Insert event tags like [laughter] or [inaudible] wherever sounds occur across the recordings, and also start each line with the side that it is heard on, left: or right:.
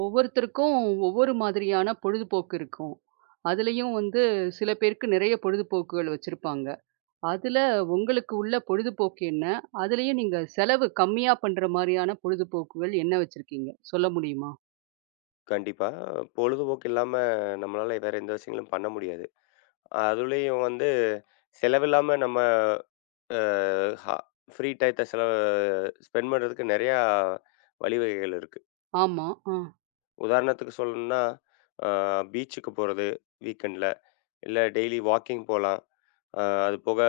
right: ஒவ்வொருத்தருக்கும் ஒவ்வொரு மாதிரியான பொழுதுபோக்கு இருக்கும். அதுலயும் வந்து சில பேருக்கு நிறைய பொழுதுபோக்குகள் வச்சிருப்பாங்க. அதுல உங்களுக்கு உள்ள பொழுதுபோக்கு என்ன? அதுலயும் நீங்க செலவு கம்மியா பண்ற மாரியான பொழுதுபோக்குகள் என்ன வச்சிருக்கீங்க? சொல்ல முடியுமா?
left: கண்டிப்பா. பொழுதுபோக்கு இல்லாம நம்மளால வேற எந்த விஷயங்களும் பண்ண முடியாது. அதுலயும் வந்து செலவில்லாம நம்ம அ ஹ ஃப்ரீ டயத்த செலவு ஸ்பெண்ட் பண்றதுக்கு நெறையா வழிவகைகள் இருக்கு.
right: ஆமா. ஆ.
left: உதாரணத்துக்கு சொல்லணும்னா, அ பீச்சுக்கு போறது வீக்கெண்ட்ல. இல்ல டெய்லி வாக்கிங் போலாம். அ அது போக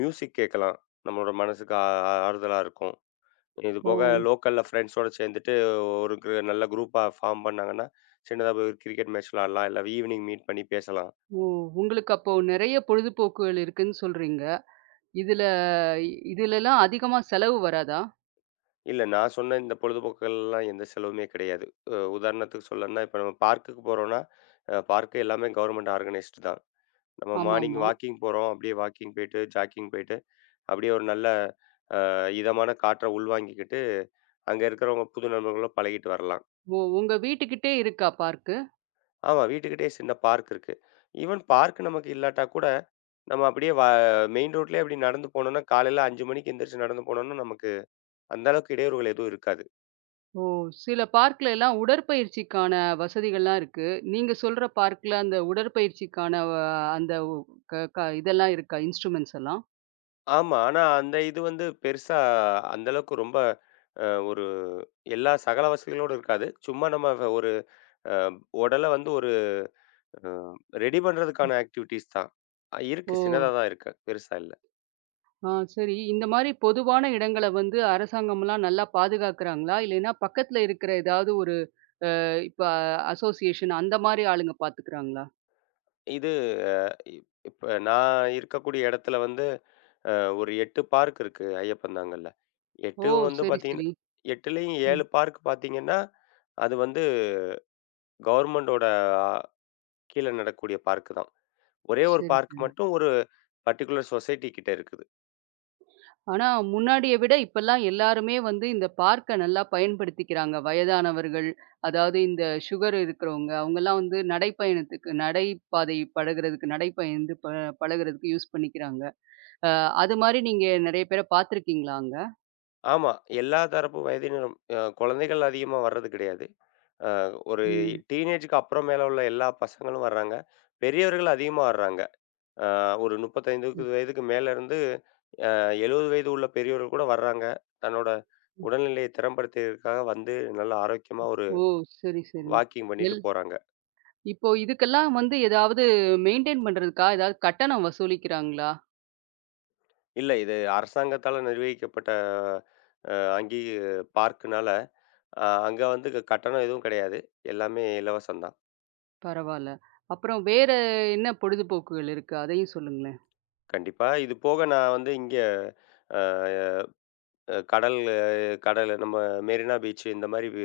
left: மியூசிக் கேட்கலாம். நம்மளோட மனசுக்கு ஆறுதலா இருக்கும். இது
right: ஓ!
left: போக லோக்கல்ல ஃப்ரெண்ட்ஸோட சேர்ந்துட்டு ஒரு கிரு நல்ல குரூப்பா ஃபார்ம் பண்ணாங்கன்னா, சின்னதா போய் ஒரு கிரிக்கெட் மேட்ச் விளையாடலாம். இல்ல ஈவினிங் மீட் பண்ணி பேசலாம்.
right: ஓ! உங்களுக்கு அப்போ நெறைய பொழுதுபோக்குகள் இருக்குன்னு சொல்றீங்க. இதுல இதுலலாம் அதிகமா செலவு வராதா?
left: இல்ல நான் சொன்ன இந்த பொழுதுபோக்குகள்லாம் எந்த செலவுமே கிடையாது. உதாரணத்துக்கு சொல்லணும்னா, இப்ப நம்ம பார்க்குக்கு போறோம்னா, பார்க் எல்லாமே கவர்மெண்ட் ஆர்கனைஸ்டு தான். நம்ம மார்னிங்
right: ஆமாமா.
left: வாக்கிங் போறோம். அப்படியே வாக்கிங் போயிட்டு, ஜாக்கிங் போயிட்டு, அப்படியே ஒரு நல்ல இதமான காற்ற உள்வாங்கிக்கிட்டு, அங்க இருக்கிறவங்க புது நண்பர்களோட பழகிட்டு வரலாம்.
right: ஓ! உங்க வீட்டுக்கிட்டே இருக்கா பார்க்கு?
left: ஆமா, வீட்டுக்கிட்டயே சின்ன பார்க் இருக்கு. ஈவன் பார்க் நமக்கு இல்லாட்டா கூட நம்ம அப்படியே மெயின் ரோட்லயே அப்படி நடந்து போனோம்னா, காலையில 5 மணிக்கு எந்திரிச்சு நடந்து போனோம்னா, நமக்கு அந்த அளவுக்கு இடையூறுகள் எதுவும் இருக்காது.
right: ஓ! சில பார்க்ல எல்லாம் உடற்பயிற்சிக்கான வசதிகள்லாம் இருக்கு. நீங்க சொல்ற பார்க்ல அந்த உடற்பயிற்சிக்கான அந்த உ க க இதெல்லாம் இருக்கா? இன்ஸ்ட்ருமெண்ட்ஸ் எல்லாம்?
left: ஆமா. ஆனா அந்த இது வந்து பெருசா அந்த அளவுக்கு ரொம்ப அ ஒரு எல்லா சகல வசதிகளோடும் இருக்காது. சும்மா நம்ம ஒரு அ உடல வந்து ஒரு அ ரெடி பண்றதுக்கான ஆக்டிவிட்டீஸ் தான்.
right: ஓ!
left: இருக்கு. சின்னதா தான் இருக்கு. பெருசா இல்ல.
right: ஆ சரி. இந்த மாரி பொதுவான இடங்கள வந்து அரசாங்கம்லாம் நல்லா பாதுகாக்கிறாங்களா? இல்லைன்னா பக்கத்துல இருக்கிற ஏதாவது ஒரு இப்ப அசோசியேஷன் அந்த மாரி ஆளுங்க பார்த்துக்கிறாங்களா?
left: இது அ இப்ப நான் இருக்கக்கூடிய இடத்துல வந்து அ ஒரு 8 பார்க் இருக்கு. ஐயப்பன்தாங்கல்ல.
right: ஓ!
left: 8ம் வந்து
right: சரி,
left: பார்த்தீங்கன்னா
right: சரி.
left: 8லயும் 7
right: ம்.
left: பார்க் பார்த்தீங்கன்னா அது வந்து கவர்மெண்டோட கீழ நடக்கக்கூடிய பார்க் தான். ஒரே ஒரு
right: சரி,
left: பார்க்
right: சரி.
left: மட்டும் ஒரு பர்ட்டிகுலர் சொசைட்டி கிட்ட இருக்குது.
right: ஆனா, முன்னாடிய விட இப்பல்லாம் எல்லாருமே வந்து இந்த பார்க்க நல்லா பயன்படுத்திக்கிறாங்க. வயதானவர்கள், அதாவது இந்த சுகர் இருக்கிறவங்க, அவங்கலாம் வந்து நடைப்பயணத்துக்கு நடைபாதை பழகுறதுக்கு, நடைபயந்து பழகுறதுக்கு யூஸ் பண்ணிக்கிறாங்க. அ அது மாரி நீங்க நெறைய பேர பார்த்துருக்கீங்களா அங்க?
left: ஆமா. எல்லா தரப்பு வயதினரும் குழந்தைகள் அதிகமா வர்றது கிடையாது. அ ஒரு
right: ம்.
left: டீனேஜ்க்கு அப்புறம் மேல உள்ள எல்லா பசங்களும் வர்றாங்க. பெரியவர்கள் அதிகமா வர்றாங்க. அ ஒரு
right: ம்.
left: 35 வயதுக்கு மேல இருந்து 70 வயது உள்ள பெரியவர்கள் கூட வர்றாங்க. தன்னோட
right: ம்.
left: உடல்நிலையை திறம்படுத்தியதற்காக வந்து நல்ல ஆரோக்கியமா ஒரு
right: ஓ! சரி, சரி.
left: வாக்கிங் பண்ணிட்டு
right: எல்
left: போறாங்க.
right: இப்போ இதுக்கெல்லாம் வந்து ஏதாவது மெயின்டெயின் பண்றதுக்கா, ஏதாவது கட்டணம் வசூலிக்கிறாங்களா?
left: இல்ல. இது அரசாங்கத்தால நிர்வகிக்கப்பட்ட அ அங்கீ பார்க்குனால, அங்க வந்து கட்டணம் எதுவும் கிடையாது. எல்லாமே இலவசம் தான்.
right: பரவால்ல. அப்புறம் வேற என்ன பொழுதுபோக்குகள் இருக்கு? அதையும் சொல்லுங்களேன்.
left: கண்டிப்பா. இது போக நான் வந்து இங்க அ அ கடல் கடல் நம்ம மெரினா பீச் இந்த மாரி வி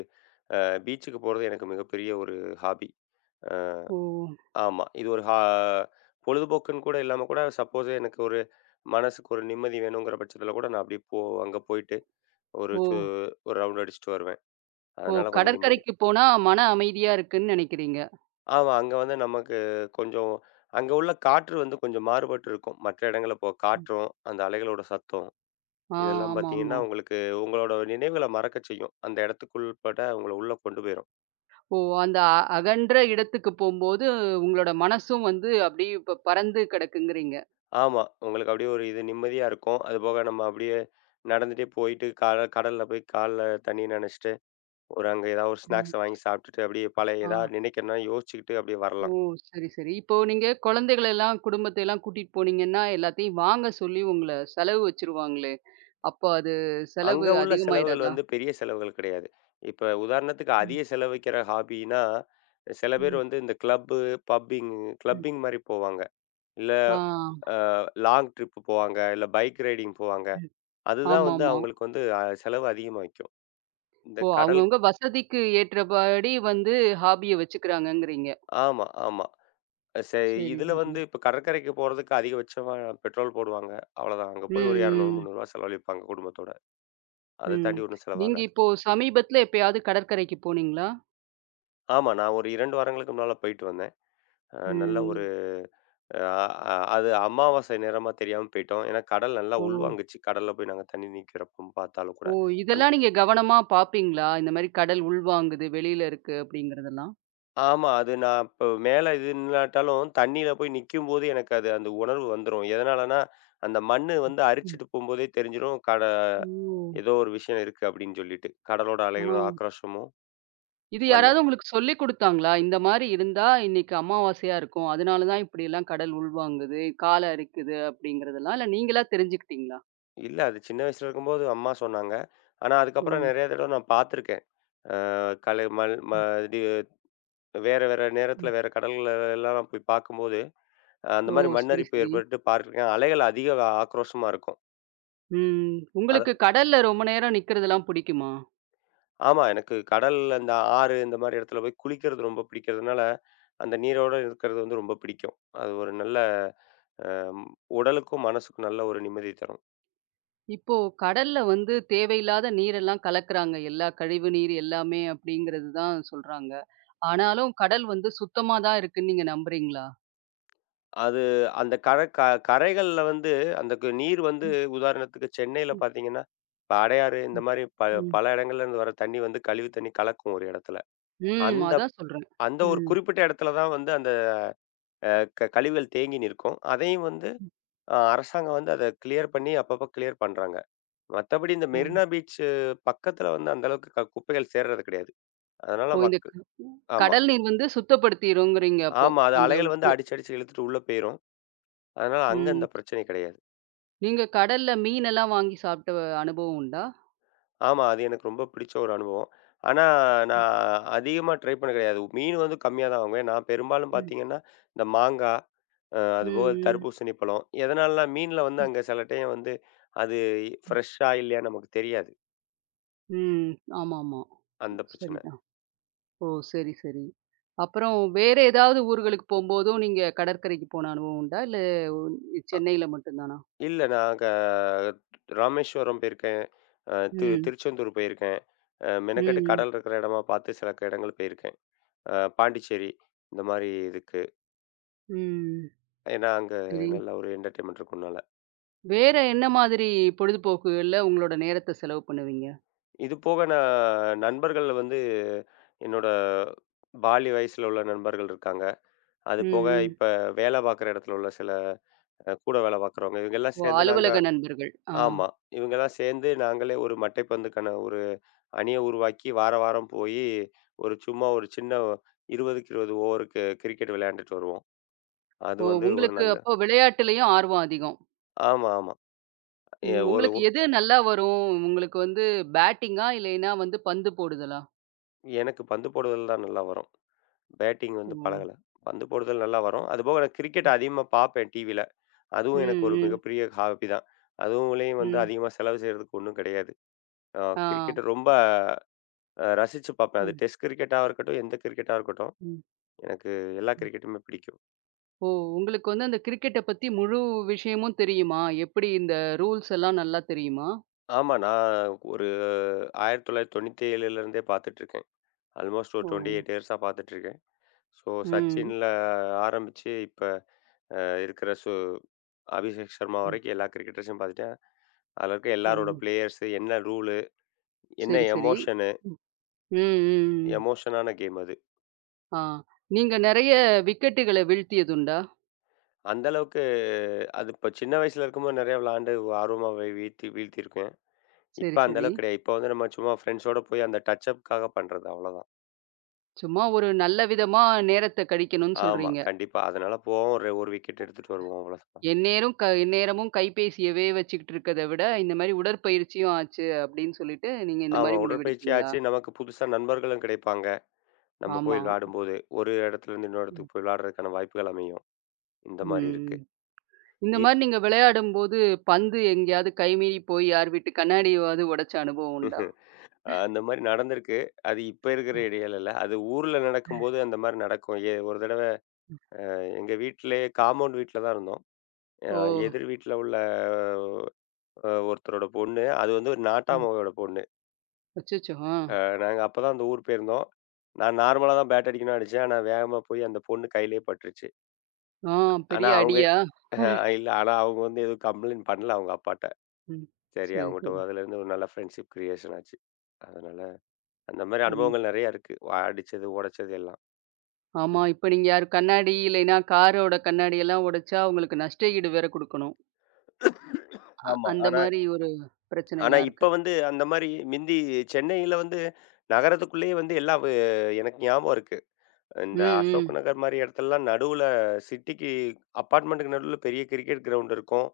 left: அ பீச்சுக்கு போறது எனக்கு மிகப்பெரிய ஒரு ஹாபி. அ
right: ஓ!
left: ஆமா. இது ஒரு பொழுதுபோக்குன்னு கூட இல்லாம கூட சப்போஸ் எனக்கு ஒரு மனசுக்கு ஒரு நிம்மதி வேணுங்கிற பட்சத்தில கூட நான் அப்படியே அங்க போயிட்டு ஒரு
right: ஓ!
left: சு ஒரு ரவுண்ட் அடிச்சுட்டு வருவேன்.
right: ஓ!
left: அதனால கொஞ்சம் நிம்மதி.
right: கடற்கரைக்கு போனா மன அமைதியா இருக்குன்னு நெனைக்கிறீங்க.
left: ஆமா. அங்க வந்து நமக்கு கொஞ்சம் அங்க உள்ள காற்று வந்து கொஞ்சம் மாறுபட்டு இருக்கும். மற்ற இடங்கள்ல இப்போ
right: ம்.
left: காற்றும், அந்த அலைகளோட சத்தம்
right: ஆ
left: இதெல்லாம் பார்த்தீங்கன்னா,
right: ஆமாமா.
left: உங்களுக்கு உங்களோட நினைவுகள மறக்கச் செய்யும். அந்த இடத்துக்குள்பட உங்கள உள்ள கொண்டு போயிரும்.
right: ஓ! அந்த அகன்ற இடத்துக்கு போம்போது உங்களோட மனசும் வந்து அப்படியே இப்ப பறந்து கிடக்குங்கிறீங்க.
left: ஆமா. உங்களுக்கு அப்படியே ஒரு இது நிம்மதியா இருக்கும். அதுபோக நம்ம அப்படியே நடந்துட்டே போயிட்டு கடல்ல போய் கால்ல தண்ணி நனைச்சுட்டு, ஒரு அங்க ஏதாவது ஒரு
right: ம்.
left: ஸ்நாக்ஸ வாங்கி சாப்பிட்டுட்டு, அப்படியே பழைய
right: ஆ.
left: ஏதாவது நினைக்கணும்னா யோசிச்சுக்கிட்டு அப்படியே
right: ஓ!
left: வரலாம்.
right: சரி, சரி. இப்போ நீங்க குழந்தைகள எல்லாம் குடும்பத்த எல்லாம் கூட்டிட்டு போனீங்கன்னா, எல்லாத்தையும் வாங்க சொல்லி உங்கள செலவு வச்சுருவாங்களே! அப்போ அது
left: அங்க
right: செலவு
left: உள்ள செலவுகள்
right: அதிகமாயிராதா?
left: வந்து பெரிய செலவுகள் கிடையாது. இப்ப உதாரணத்துக்கு அதிக
right: ம்.
left: செலவழிக்கிற ஹாபின்னா, சில பேர்
right: ம்.
left: வந்து இந்த கிளப்பு, பப்பிங்
right: ம்.
left: கிளப்பிங் மாரி போவாங்க. இல்ல
right: ஆ.
left: அ லாங் ட்ரிப் போவாங்க. இல்ல பைக் ரைடிங் போவாங்க.
right: ம்.
left: அதுதான் வந்து
right: ஆமாமா.
left: அவங்களுக்கு வந்து செலவு அதிகமா வைக்கும். இந்த
right: ஓ!
left: கடல்.
right: அவங்கவங்க வசதிக்கு ஏற்றபடி வந்து ஹாபிய வச்சுக்கிறாங்கங்கிறீங்க.
left: ஆமா, ஆமா. செ
right: சரி,
left: இதுல
right: சரி.
left: வந்து இப்ப கடற்கரைக்கு போறதுக்கு அதிகபட்சமா பெட்ரோல் போடுவாங்க. அவ்வளோதான். அங்க போய் ஒரு ரூ.
right: ம்,
left: 200, 300 செலவழிப்பாங்க குடும்பத்தோட.
right: ம்,
left: அத
right: ம்.
left: தாண்டி ஒண்ணும்
right: நீங்க
left: செலவாகாது.
right: இப்போ சமீபத்துல எப்பயாவது கடற்கரைக்கு போனீங்களா?
left: ஆமா. நான் ஒரு 2 வாரங்களுக்கு முன்னால போயிட்டு வந்தேன். அ நல்ல
right: ம்.
left: அ அ அது அமாவாசை நேரமா தெரியாம போயிட்டோம். ஏன்னா கடல் நல்லா
right: ஓ!
left: உள்வாங்குச்சு. கடல்ல போய் நாங்க தண்ணி நிக்கிறப்போ பார்த்தாலும் கூட.
right: ஓ!
left: அன்
right: இதெல்லாம் நீங்க கவனமா பார்ப்பீங்களா? இந்த மாரி கடல் உள்வாங்குது, வெளியில இருக்கு அப்படிங்கிறதெல்லாம்?
left: ஆமா. அது நான் இப்போ மேல இது நில்லாட்டாலும் தண்ணீல போய் நிக்கும்போது எனக்கு அது அந்த உணர்வு வந்துரும். எதனாலன்னா, அந்த மண்ணு வந்து
right: ம்.
left: அரிச்சிட்டு போம்போதே தெரிஞ்சிரும்.
right: ஓ!
left: ஏதோ ஒரு விஷயம் இருக்கு அப்படின்னு சொல்லிட்டு. கடலோட
right: ஆ.
left: அலைகளோட ஆக்ரோஷமும்.
right: இது யாராவது
left: மண்ணரி
right: உங்களுக்கு சொல்லிக் குடுத்தாங்களா? இந்த மாரி இருந்தா இன்னைக்கு அமாவாசையா இருக்கும். அதனால தான் இப்படியெல்லாம் கடல் உள்வாங்குது, கால அரிக்குது அப்படிங்கிறதெல்லாம், இல்ல நீங்களா தெரிஞ்சுக்கிட்டீங்களா?
left: இல்ல அது சின்ன வயசுல இருக்கும்போது அம்மா சொன்னாங்க. ஆனா
right: ஓ!
left: அதுக்கப்புறம் நெறைய தடவ நான் பார்த்துருக்கேன். அ கலை மல் ம
right: ம்,
left: இது வேற வேற
right: ம்.
left: நேரத்துல வேற கடல்கள எல்லாம் நான் போய் பார்க்கும்போது அந்த
right: ஓ!
left: மாரி
right: சரி,
left: மண்ணரிப்பு
right: சரி.
left: ஏற்பட்டு பார்க்க அலைகள் அதிக ஆக்ரோஷமா இருக்கும்.
right: ம்.
left: அது
right: உங்களுக்கு கடல்ல ரொம்ப நேரம் நிக்கிறதெல்லாம் புடிக்குமா?
left: ஆமா. எனக்கு கடல்ல இந்த இந்த மாரி இடத்துல போய் குளிக்கிறது ரொம்ப பிடிக்கிறதுனால, அந்த நீரோட இருக்கிறது வந்து ரொம்ப பிடிக்கும். அது ஒரு நல்ல அம் உடலுக்கும், மனசுக்கும் நல்ல ஒரு நிம்மதி தரும்.
right: இப்போ கடல்ல வந்து தேவையில்லாத நீரெல்லாம் கலக்குறாங்க. எல்லா கழிவு நீர் எல்லாமே அப்படிங்கிறது தான் சொல்றாங்க. ஆனாலும் கடல் வந்து சுத்தமா தான் இருக்குன்னு நீங்க நம்புறீங்களா?
left: அது அந்த கர க கரைகள்ல வந்து அந்த கு நீர் வந்து
right: ம்,
left: உதாரணத்துக்கு சென்னையில
right: ம்,
left: பார்த்தீங்கன்னா, இப்ப அடையாறு இந்த
right: ம்,
left: மாரி
right: ம்.
left: பல இடங்கள்ல இருந்து வர தண்ணி வந்து கழிவு தண்ணி கலக்கும் ஒரு இடத்துல.
right: ம்.
left: அந்த
right: அதான் சொல்றேன்.
left: அந்த ஒரு
right: ம்.
left: குறிப்பிட்ட இடத்துல தான் வந்து அந்த அ க கழிவுகள் தேங்கி நிற்கும். அதையும் வந்து அரசாங்கம் வந்து அத கிளியர் பண்ணி அப்பப்ப கிளியர் பண்றாங்க. மத்தபடி இந்த
right: ஓ!
left: மெரினா பீச் பக்கத்துல வந்து அந்த அளவுக்கு குப்பைகள் சேர்றது கிடையாது. அதனால
right: ஓ இந்த
left: மக்கு ஆமா,
right: கடல் நீர் வந்து சுத்தப்படுத்திருங்கிறீங்க அப்போ.
left: ஆமா. அது
right: அந்த
left: அலைகள் வந்து
right: உப்பு.
left: அடிச்சு, அடிச்சு இழுத்துட்டு உள்ள போயிரும். அதனால அங்க அந்த
right: ம்.
left: பிரச்சனை கிடையாது.
right: நீங்க கடல்ல மீனெல்லாம் வாங்கி சாப்பிட்ட அனுபவம் உண்டா?
left: ஆமா. அது எனக்கு ரொம்ப பிடிச்ச ஒரு அனுபவம். ஆனா
right: ம்,
left: நான் அதிகமா ட்ரை பண்ணது கிடையாது. மீன் வந்து கம்மியா தான் வாங்குவேன். நான் பெரும்பாலும்
right: ம்.
left: பார்த்தீங்கன்னா, இந்த மாங்கா,
right: ம்,
left: அதுபோக
right: ம்.
left: தர்பூசணி பழம். எதனாலனா மீன்ல வந்து
right: ம்.
left: அங்க சில டைம் வந்து அது ஃப்ரெஷ்ஷா இல்லையான்னு நமக்கு தெரியாது.
right: ம். ஆமாமா.
left: அந்த பிரச்சனை.
right: சரிதான். ஓ! சரி, சரி. அப்புறம் வேற ஏதாவது ஊர்களுக்கு போம்போதும், நீங்க கடற்கரைக்கு போன அனுபவம் உண்டா? இல்ல ஒ- சென்னையில மட்டும் தானா?
left: இல்ல. நாங்க ராமேஸ்வரம் போயிருக்கேன். அ தி
right: ம்.
left: திருச்செந்தூர் போயிருக்கேன். மெனக்கெட்டு
right: ம்.
left: கடல் இருக்கிற இடமா பார்த்து சில இடங்கள் போயிருக்கேன். பாண்டிச்சேரி இந்த மாரி இதுக்கு.
right: ம்.
left: ஏன்னா, அங்க
right: சரி.
left: நல்ல ஒரு என்டர்டெயின்மென்ட் இருக்கும்னால.
right: வேற என்ன மாதிரி பொழுதுபோக்குகள்ல உங்களோட நேரத்த செலவு பண்ணுவீங்க?
left: இது போக நான் நண்பர்கள் வந்து என்னோட பால்ய வயசுல உள்ள நண்பர்கள் இருக்காங்க. அது
right: ம்,
left: போக
right: ம்.
left: இப்ப வேலை பார்க்குற இடத்துல உள்ள சில கூட வேலை பார்க்குறவங்க இவங்கெல்லாம்
right: ஓ!
left: சேர்ந்து நாங்க.
right: அலுவலக நண்பர்கள். ஆ.
left: ஆமா. இவங்கலாம் சேர்ந்து நாங்களே ஒரு மட்டைப்பந்துக்கான ஒரு அணிய உருவாக்கி, வார வாரம் போயி, ஒரு சும்மா ஒரு சின்ன 20க்கு 20 ஓவருக்கு கிரிக்கெட் விளையாண்டுட்டு வருவோம். அது
right: ஓ!
left: வந்து ஒரு
right: உங்களுக்கு
left: நல்ல.
right: அப்போ விளையாட்டுலயும் ஆர்வம் அதிகம்.
left: ஆமா, ஆமா. எ
right: ம்.
left: ஒரு
right: உங்களுக்கு
left: ஒ
right: எது நல்லா வரும்? உங்களுக்கு வந்து பேட்டிங்கா? இல்லைன்னா வந்து பந்து போடுதலா?
left: எனக்கு பந்து போடுதல் தான் நல்லா வரும். பேட்டிங்
right: ஓ!
left: வந்து பழகல. பந்து போடுதல் நல்லா வரும். அதுபோக நான் கிரிக்கெட் அதிகமா பார்ப்பேன் டிவில. அதுவும் எனக்கு
right: ம்,
left: ஒரு
right: ம்,
left: மிகப்பெரிய ஹாபி தான். அதுவுலயும் வந்து
right: ம்.
left: அதிகமா செலவு செய்றதுக்கு ஒண்ணும் கிடையாது.
right: ஆ.
left: கிரிக்கெட்ட ரொம்ப ரசிச்சு பார்ப்பேன். அது
right: ம்,
left: டெஸ்ட் கிரிக்கெட்டா இருக்கட்டும், எந்த கிரிக்கெட்டா இருக்கட்டும்.
right: ம்.
left: எனக்கு எல்லா கிரிக்கெட்டுமே பிடிக்கும்.
right: ஓ! உங்களுக்கு வந்து அந்த கிரிக்கெட்ட பத்தி முழு விஷயமும் தெரியுமா? எப்படி இந்த ரூல்ஸ் எல்லாம் நல்லா தெரியுமா?
left: ஆமா, நான் ஒரு 1997ல இருந்தே பார்த்துட்டு இருக்கேன். ஆல்மோஸ்ட் ஒரு
right: ஓ!
left: 28 இயர்ஸா பார்த்துட்டு இருக்கேன். ஸோ
right: ம்.
left: சச்சின்ல ஆரம்பிச்சு இப்ப அ இருக்கிற அபிஷேக் சர்மா
right: ம்.
left: வரைக்கும் எல்லா கிரிக்கெட்டர்ஸையும் பார்த்துட்டேன். அதுல இருக்க
right: ஓ!
left: எல்லாரோட பிளேயர்ஸு, என்ன ரூலு, என்ன
right: சரி, சரி.
left: எமோஷனு,
right: ம். ம், ம், ம்.
left: எமோஷனான கேம் அது.
right: ஆ. நீங்க நெறைய விக்கெட்டுகள வீழ்த்தியதுண்டா?
left: அந்த அளவுக்கு அது இப்ப சின்ன வயசுல இருக்கும்போது நெறைய விளையாண்டு ஆர்வமா வீழ்த்தி வீழ்த்தியிருக்கேன்.
right: சரி,
left: இப்ப அந்த
right: சரி.
left: அளவுக்கு கிடையாது. இப்ப வந்து நம்ம சும்மா ஃப்ரெண்ட்ஸோட போய் அந்த டச் அப்க்காக பண்றது அவ்வளோதான்.
right: சும்மா ஒரு நல்ல விதமா நேரத்த கழிக்கணும்னு
left: ஆமா.
right: சொல்றீங்க.
left: கண்டிப்பா. அதனால போவோம். ஒரு ஒரு விக்கெட் எடுத்துட்டு வருவோம். அவ்வளோதான்.
right: எந்நேரம் க எந்நேரமும் கைபேசியவே வச்சுக்கிட்டு இருக்கத விட, இந்த மாரி உடற்பயிற்சியும் ஆச்சு அப்படின்னு சொல்லிட்டு, நீங்க இந்த
left: ஆமா.
right: மாரி
left: உடற்பயிற்சி
right: முடிவெடுத்தீங்களா?
left: ஆச்சு. நமக்கு புதுசா நண்பர்களும் கிடைப்பாங்க. நம்ம போய்
right: ஆமா.
left: விளையாடும்போது, ஒரு இடத்துலேருந்து இன்னொரு
right: ம்.
left: இடத்துக்கு போய் விளையாடுறதுக்கான வாய்ப்புகள் அமையும். இந்த மாரி
right: ம்.
left: இருக்கு.
right: இந்த
left: இ
right: மாரி நீங்க விளையாடும்போது, பந்து எங்கேயாவது கை மீறி போய் யார் வீட்டு கண்ணாடியவாவது உடைச்ச அனுபவம் உண்டா?
left: [laughs] அந்த மாரி நடந்திருக்கு. அது இப்ப இருக்கிற இடையில இல்ல. அது ஊர்ல நடக்கும்போது அந்த மாரி நடக்கும். ஒரு தடவ எங்க வீட்லயே காம்பவுண்ட் வீட்ல தான் இருந்தோம். அ
right: ஓ!
left: எதிர் வீட்ல உள்ள ஒருத்தரோட பொண்ணு, அது வந்து ஒரு
right: ம்.
left: நாட்டாமாவோட பொண்ணு.
right: அச்சச்சோ! ஆ.
left: அ நாங்க அப்பதான் அந்த ஊர் போயிருந்தோம். நான் நார்மலா தான் பேட் அடிக்கணும்னு அடிச்சேன். ஆனா வேகமா போய் அந்த பொண்ணு கையிலேயே பட்டுருச்சு.
right: ஆ
left: ஆனா
right: பெரிய
left: அவங்க
right: அடியா?
left: இல்ல ஆனா அவங்க வந்து எதுவும் கம்ப்ளைண்ட் பண்ணல அவங்க அப்பாட்ட.
right: ம்.
left: சரி
right: சரி, சரி,
left: அவங்கட்ட அதுலேருந்து ஒரு நல்ல ஃப்ரெண்ட்ஷிப் கிரியேஷன் ஆச்சு. அதனால அந்த மாரி
right: சரி.
left: அனுபவங்கள் நெறையா இருக்கு. அடிச்சது, உடைச்சது எல்லாம்.
right: ஆமா,
left: இப்
right: இப்ப நீங்க யார் கண்ணாடி இல்லைன்னா, காரோட கண்ணாடியெல்லாம் உடைச்சா, உங்களுக்கு நஷ்ட ஈடு வேற குடுக்கணும்.
left: ஆமா.
right: அந்த
left: ஆனா
right: மாரி ஒரு
left: ஆனா
right: பிரச்சனைலாம் இருக்கு.
left: இப்ப வந்து அந்த மாரி சென்னையில வந்து நகரத்துக்குள்ளேயே வந்து எல்லாம் எனக்கு ஞாபகம் இருக்கு.
right: ம்,
left: இந்த அசோக்
right: ம்.
left: நகர் மாரி இடத்துலலாம் நடுவுல சிட்டிக்கு அப்பார்ட்மெண்ட்டுக்கு நடுவுல பெரிய கிரிக்கெட் கிரவுண்ட் இருக்கும்.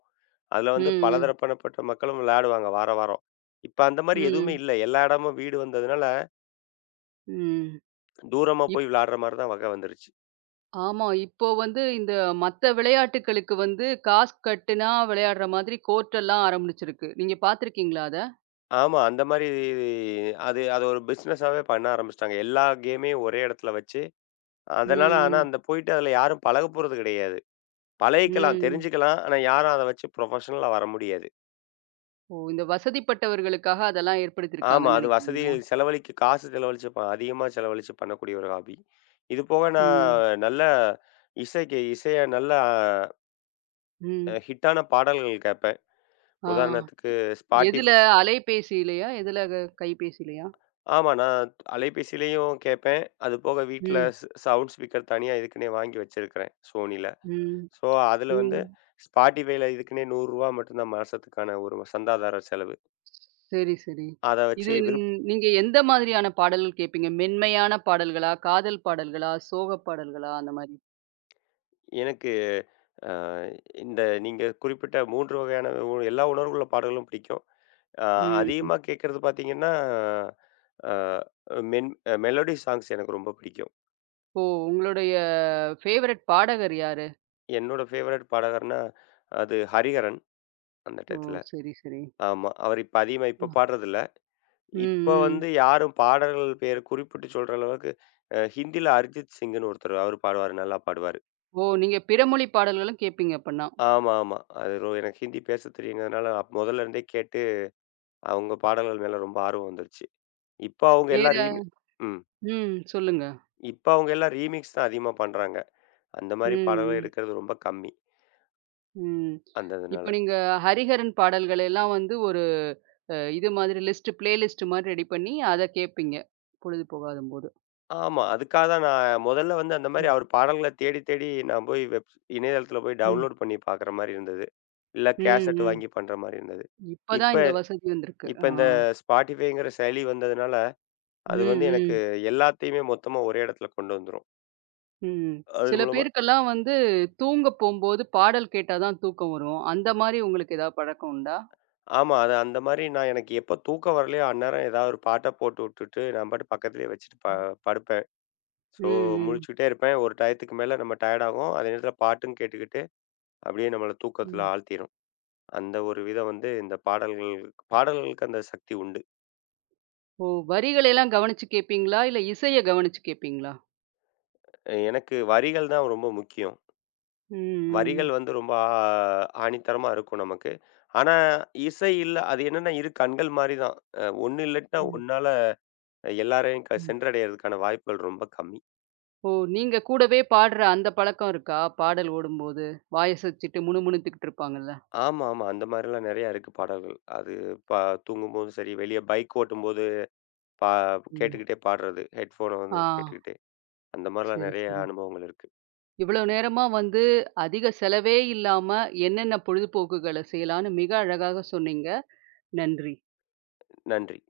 left: அதுல வந்து
right: ம்,
left: பலதரப்பனப்பட்ட மக்களும் விளையாடுவாங்க வாரம், வாரம். இப்ப அந்த மாரி எதுவுமே
right: ம்.
left: இல்ல. எல்லா இடமும் வீடு வந்ததுனால,
right: ம்,
left: தூரமா
right: ம்.
left: போய் விளையாடுற மாரி தான் வகை வந்துருச்சு.
right: ஆமா. இப்போ வந்து இந்த மத்த விளையாட்டுக்களுக்கு வந்து காசு கட்டுனா விளையாடுற மாதிரி கோர்ட் எல்லாம் ஆரம்பிச்சிருக்கு. நீங்க பார்த்துருக்கீங்களா அத?
left: ஆமா. அந்த மாரி அது அது ஒரு பிசினஸாவே பண்ண ஆரம்பிச்சுட்டாங்க. எல்லா கேமையும் ஒரே இடத்துல வச்சு, அதனால ஆனா
right: ம்.
left: அந்த போயிட்டு அதுல யாரும் பழகப் போறது கிடையாது. பழகிக்கலாம்,
right: ம்.
left: தெரிஞ்சுக்கலாம். ஆனா யாரும் அத வச்சு ப்ரொஃபஷனலா வர முடியாது.
right: ஓ! இந்த வசதிப்பட்டவர்களுக்காக அதெல்லாம்
left: ஆமா.
right: ஏற்படுத்தியிருக்காங்கன்னு
left: அது
right: நினைக்கிறீங்களா?
left: செலவழிக்க காசு செலவழிச்சு அதிகமா செலவழிச்சு பண்ணக்கூடிய ஒரு ஹாபி. இது போக
right: ம்.
left: நான் நல்ல இசைய நல்ல
right: ம்.
left: ஹிட்டான பாடல்கள் கேட்பேன்.
right: ஆ.
left: உதாரணத்துக்கு Spotif
right: எதுல? அலைபேசியிலயா? எதுல க கைபேசியிலயா?
left: ஆமா. நான் அலைபேசியிலயும் கேட்பேன். அது போக வீட்ல
right: ம்.
left: சவுண்ட் ஸ்பீக்கர் தனியா இதுக்குன்னே வாங்கி வச்சிருக்கிறேன் Sonyல.
right: ம்.
left: ஸோ அதுல
right: ம்.
left: வந்து Spotifyல இதுக்குன்னே ₹100 மட்டும் தான் மாசத்துக்கான ஒரு சந்தாதார செலவு.
right: சரி, சரி.
left: அத வச்சு
right: இது
left: விருப்ப
right: நீங்க எந்த மாதிரியான பாடல் கேட்பீங்க? மென்மையான பாடல்களா? காதல் பாடல்களா? சோக பாடல்களா? அந்த மாரி.
left: எனக்கு அ இந்த நீங்க குறிப்பிட்ட 3 வகையான எல்லா உணர்வுள்ள பாடல்களும் பிடிக்கும். அ
right: ம்.
left: அதிகமா கேட்கறது பார்த்தீங்கன்னா, அ மென் மெலோடி சாங்ஸ் எனக்கு ரொம்ப பிடிக்கும்.
right: ஓ! உங்களுடைய ஃபேவரட் பாடகர் யாரு?
left: என்னோட ஃபேவரட் பாடகர்னா, அது ஹரிஹரன் அந்த
right: ஓ!
left: டயத்துல.
right: சரி, சரி.
left: ஆமா. அவர் இப்ப அதிகமா இப்ப
right: ம்,
left: பாடுறதில்ல. இப்ப வந்து
right: ம்.
left: யாரும் பாடல்கள் பேர் குறிப்பிட்டு சொல்ற அளவுக்கு ஹிந்தில அரிஜித் சிங்ன்னு ஒருத்தர் அவரு பாடுவாரு, நல்லா பாடுவாரு.
right: ஓ! நீங்க பிற மொழி பாடல்களும் கேட்பீங்க அப்பன்னா.
left: ஆமா, ஆமா. அது எனக்கு ஹிந்தி பேச தெரியுங்கிறதுனால முதல்ல இருந்தே அவங்க பாடல்கள் மேல ரொம்ப ஆர்வம் வந்துருச்சு. இப்ப அவங்க எல்லாம் ரீமி
right: வேற
left: ம்.
right: ம். சொல்லுங்க.
left: இப்ப அவங்க எல்லாம் ரீமிக்ஸ் தான் அதிகமா பண்றாங்க. அந்த மாரி பாடல்கள்
right: ம்,
left: எடுக்கிறது ரொம்ப கம்மி.
right: ம், ம்.
left: அந்த இதுனால.
right: இப்ப நீங்க ஹரிஹரன் பாடல்கள் எல்லாம் வந்து ஒரு இது மாதிரி லிஸ்ட் பிளேலிஸ்ட் மாரி ரெடி பண்ணி அத கேட்பீங்க. பொழுது போகாதம்போது.
left: ஆமா. அதுக்காக தான் நான் முதல்ல வந்து அந்த மாரி
right: ம்,
left: அவர் பாடல்கள தேடி, தேடி நான் போய் இணையதளத்துல போய்
right: ம்,
left: டவுன்லோட் பண்ணி பார்க்குற மாரி இருந்தது. இல்ல
right: ம்,
left: கேசெட்
right: ம்.
left: வாங்கி பண்ற மாரி இருந்தது.
right: இப்ப
left: இப்ப
right: தான் இந்த வசதி வந்திருக்கு.
left: இப்ப
right: ஆ.
left: இந்த Spotifyங்கிற செயலி வந்ததுனால,
right: ம்,
left: அது வந்து எனக்கு
right: ம்.
left: எல்லாத்தையுமே மொத்தமா ஒரே இடத்துல கொண்டு வந்துரும்.
right: ம்.
left: அது
right: சில
left: மூலமா.
right: பேருக்கெல்லாம் வந்து தூங்க போம்போது பாடல் கேட்டா தான் தூக்கம் வரும். அந்த மாரி உங்களுக்கு ஏதாவது பழக்கம் உண்டா?
left: ஆமா. அது அந்த மாரி நான் எனக்கு எப்போ தூக்கம் வரலையோ, அந்நேரம் ஏதாவது ஒரு பாட்ட போட்டு உட்டுட்டு, நான் பாட்டுக்கு பக்கத்துலயே வச்சுட்டு படுப்பேன்.
right: ம்,
left: ஸோ
right: ம்,
left: முழிச்சுக்கிட்டே இருப்பேன். ஒரு டயத்துக்கு மேல நம்ம டயர்ட் ஆகும். அதே நேரத்தில பாட்டும் கேட்டுக்கிட்டு, அப்படியே நம்மள தூக்கத்தில
right: ம்.
left: ஆழ்த்திரும். அந்த ஒரு விதம் வந்து இந்த பாடல்கள் பாடல்களுக்கு அந்த சக்தி உண்டு.
right: ஓ! வரிகளெல்லாம் கவனிச்சு கேட்பீங்களா? இல்ல இசைய கவனிச்சு கேட்பீங்களா?
left: எனக்கு வரிகள் தான் ரொம்ப முக்கியம்.
right: ம்,
left: வரிகள்
right: ம்,
left: வந்து ரொம்ப ஆணித்தரமா இருக்கும் நமக்கு. ஆனா, இசை இல்ல அது என்னன்னா இரு கண்கள் மாரி தான். ஒண்ணு இல்லாட்டினா
right: ம்,
left: ஒண்ணால எல்லாரையும்
right: ம்.
left: சென்றடையறதுக்கான வாய்ப்புகள் ரொம்ப கம்மி.
right: ஓ! நீங்க கூடவே பாடுற அந்த பழக்கம் இருக்கா? பாடல் ஓடும்போது, வாயசச்சுட்டு முணுமுணுத்துக்கிட்டு இருப்பாங்கல்ல.
left: ஆமா, ஆமா. அந்த மாரிலாம் நெறையா இருக்கு பாடல்கள். அது ப தூங்கும்போதும் சரி, வெளிய பைக் ஓட்டும்போது பா
right: ம்.
left: கேட்டுக்கிட்டே பாடுறது. ஹெட்ஃபோன வந்து
right: ஆ.
left: கேட்டுக்கிட்டே. அந்த மாரிலாம்
right: சரி,
left: நெறைய
right: சரி.
left: அனுபவங்கள் இருக்கு.
right: இவ்வளோ நேரமா வந்து அதிக செலவே இல்லாம என்னென்ன பொழுதுபோக்குகள செய்யலான்னு மிக அழகாக சொன்னீங்க. நன்றி.
left: நன்றி.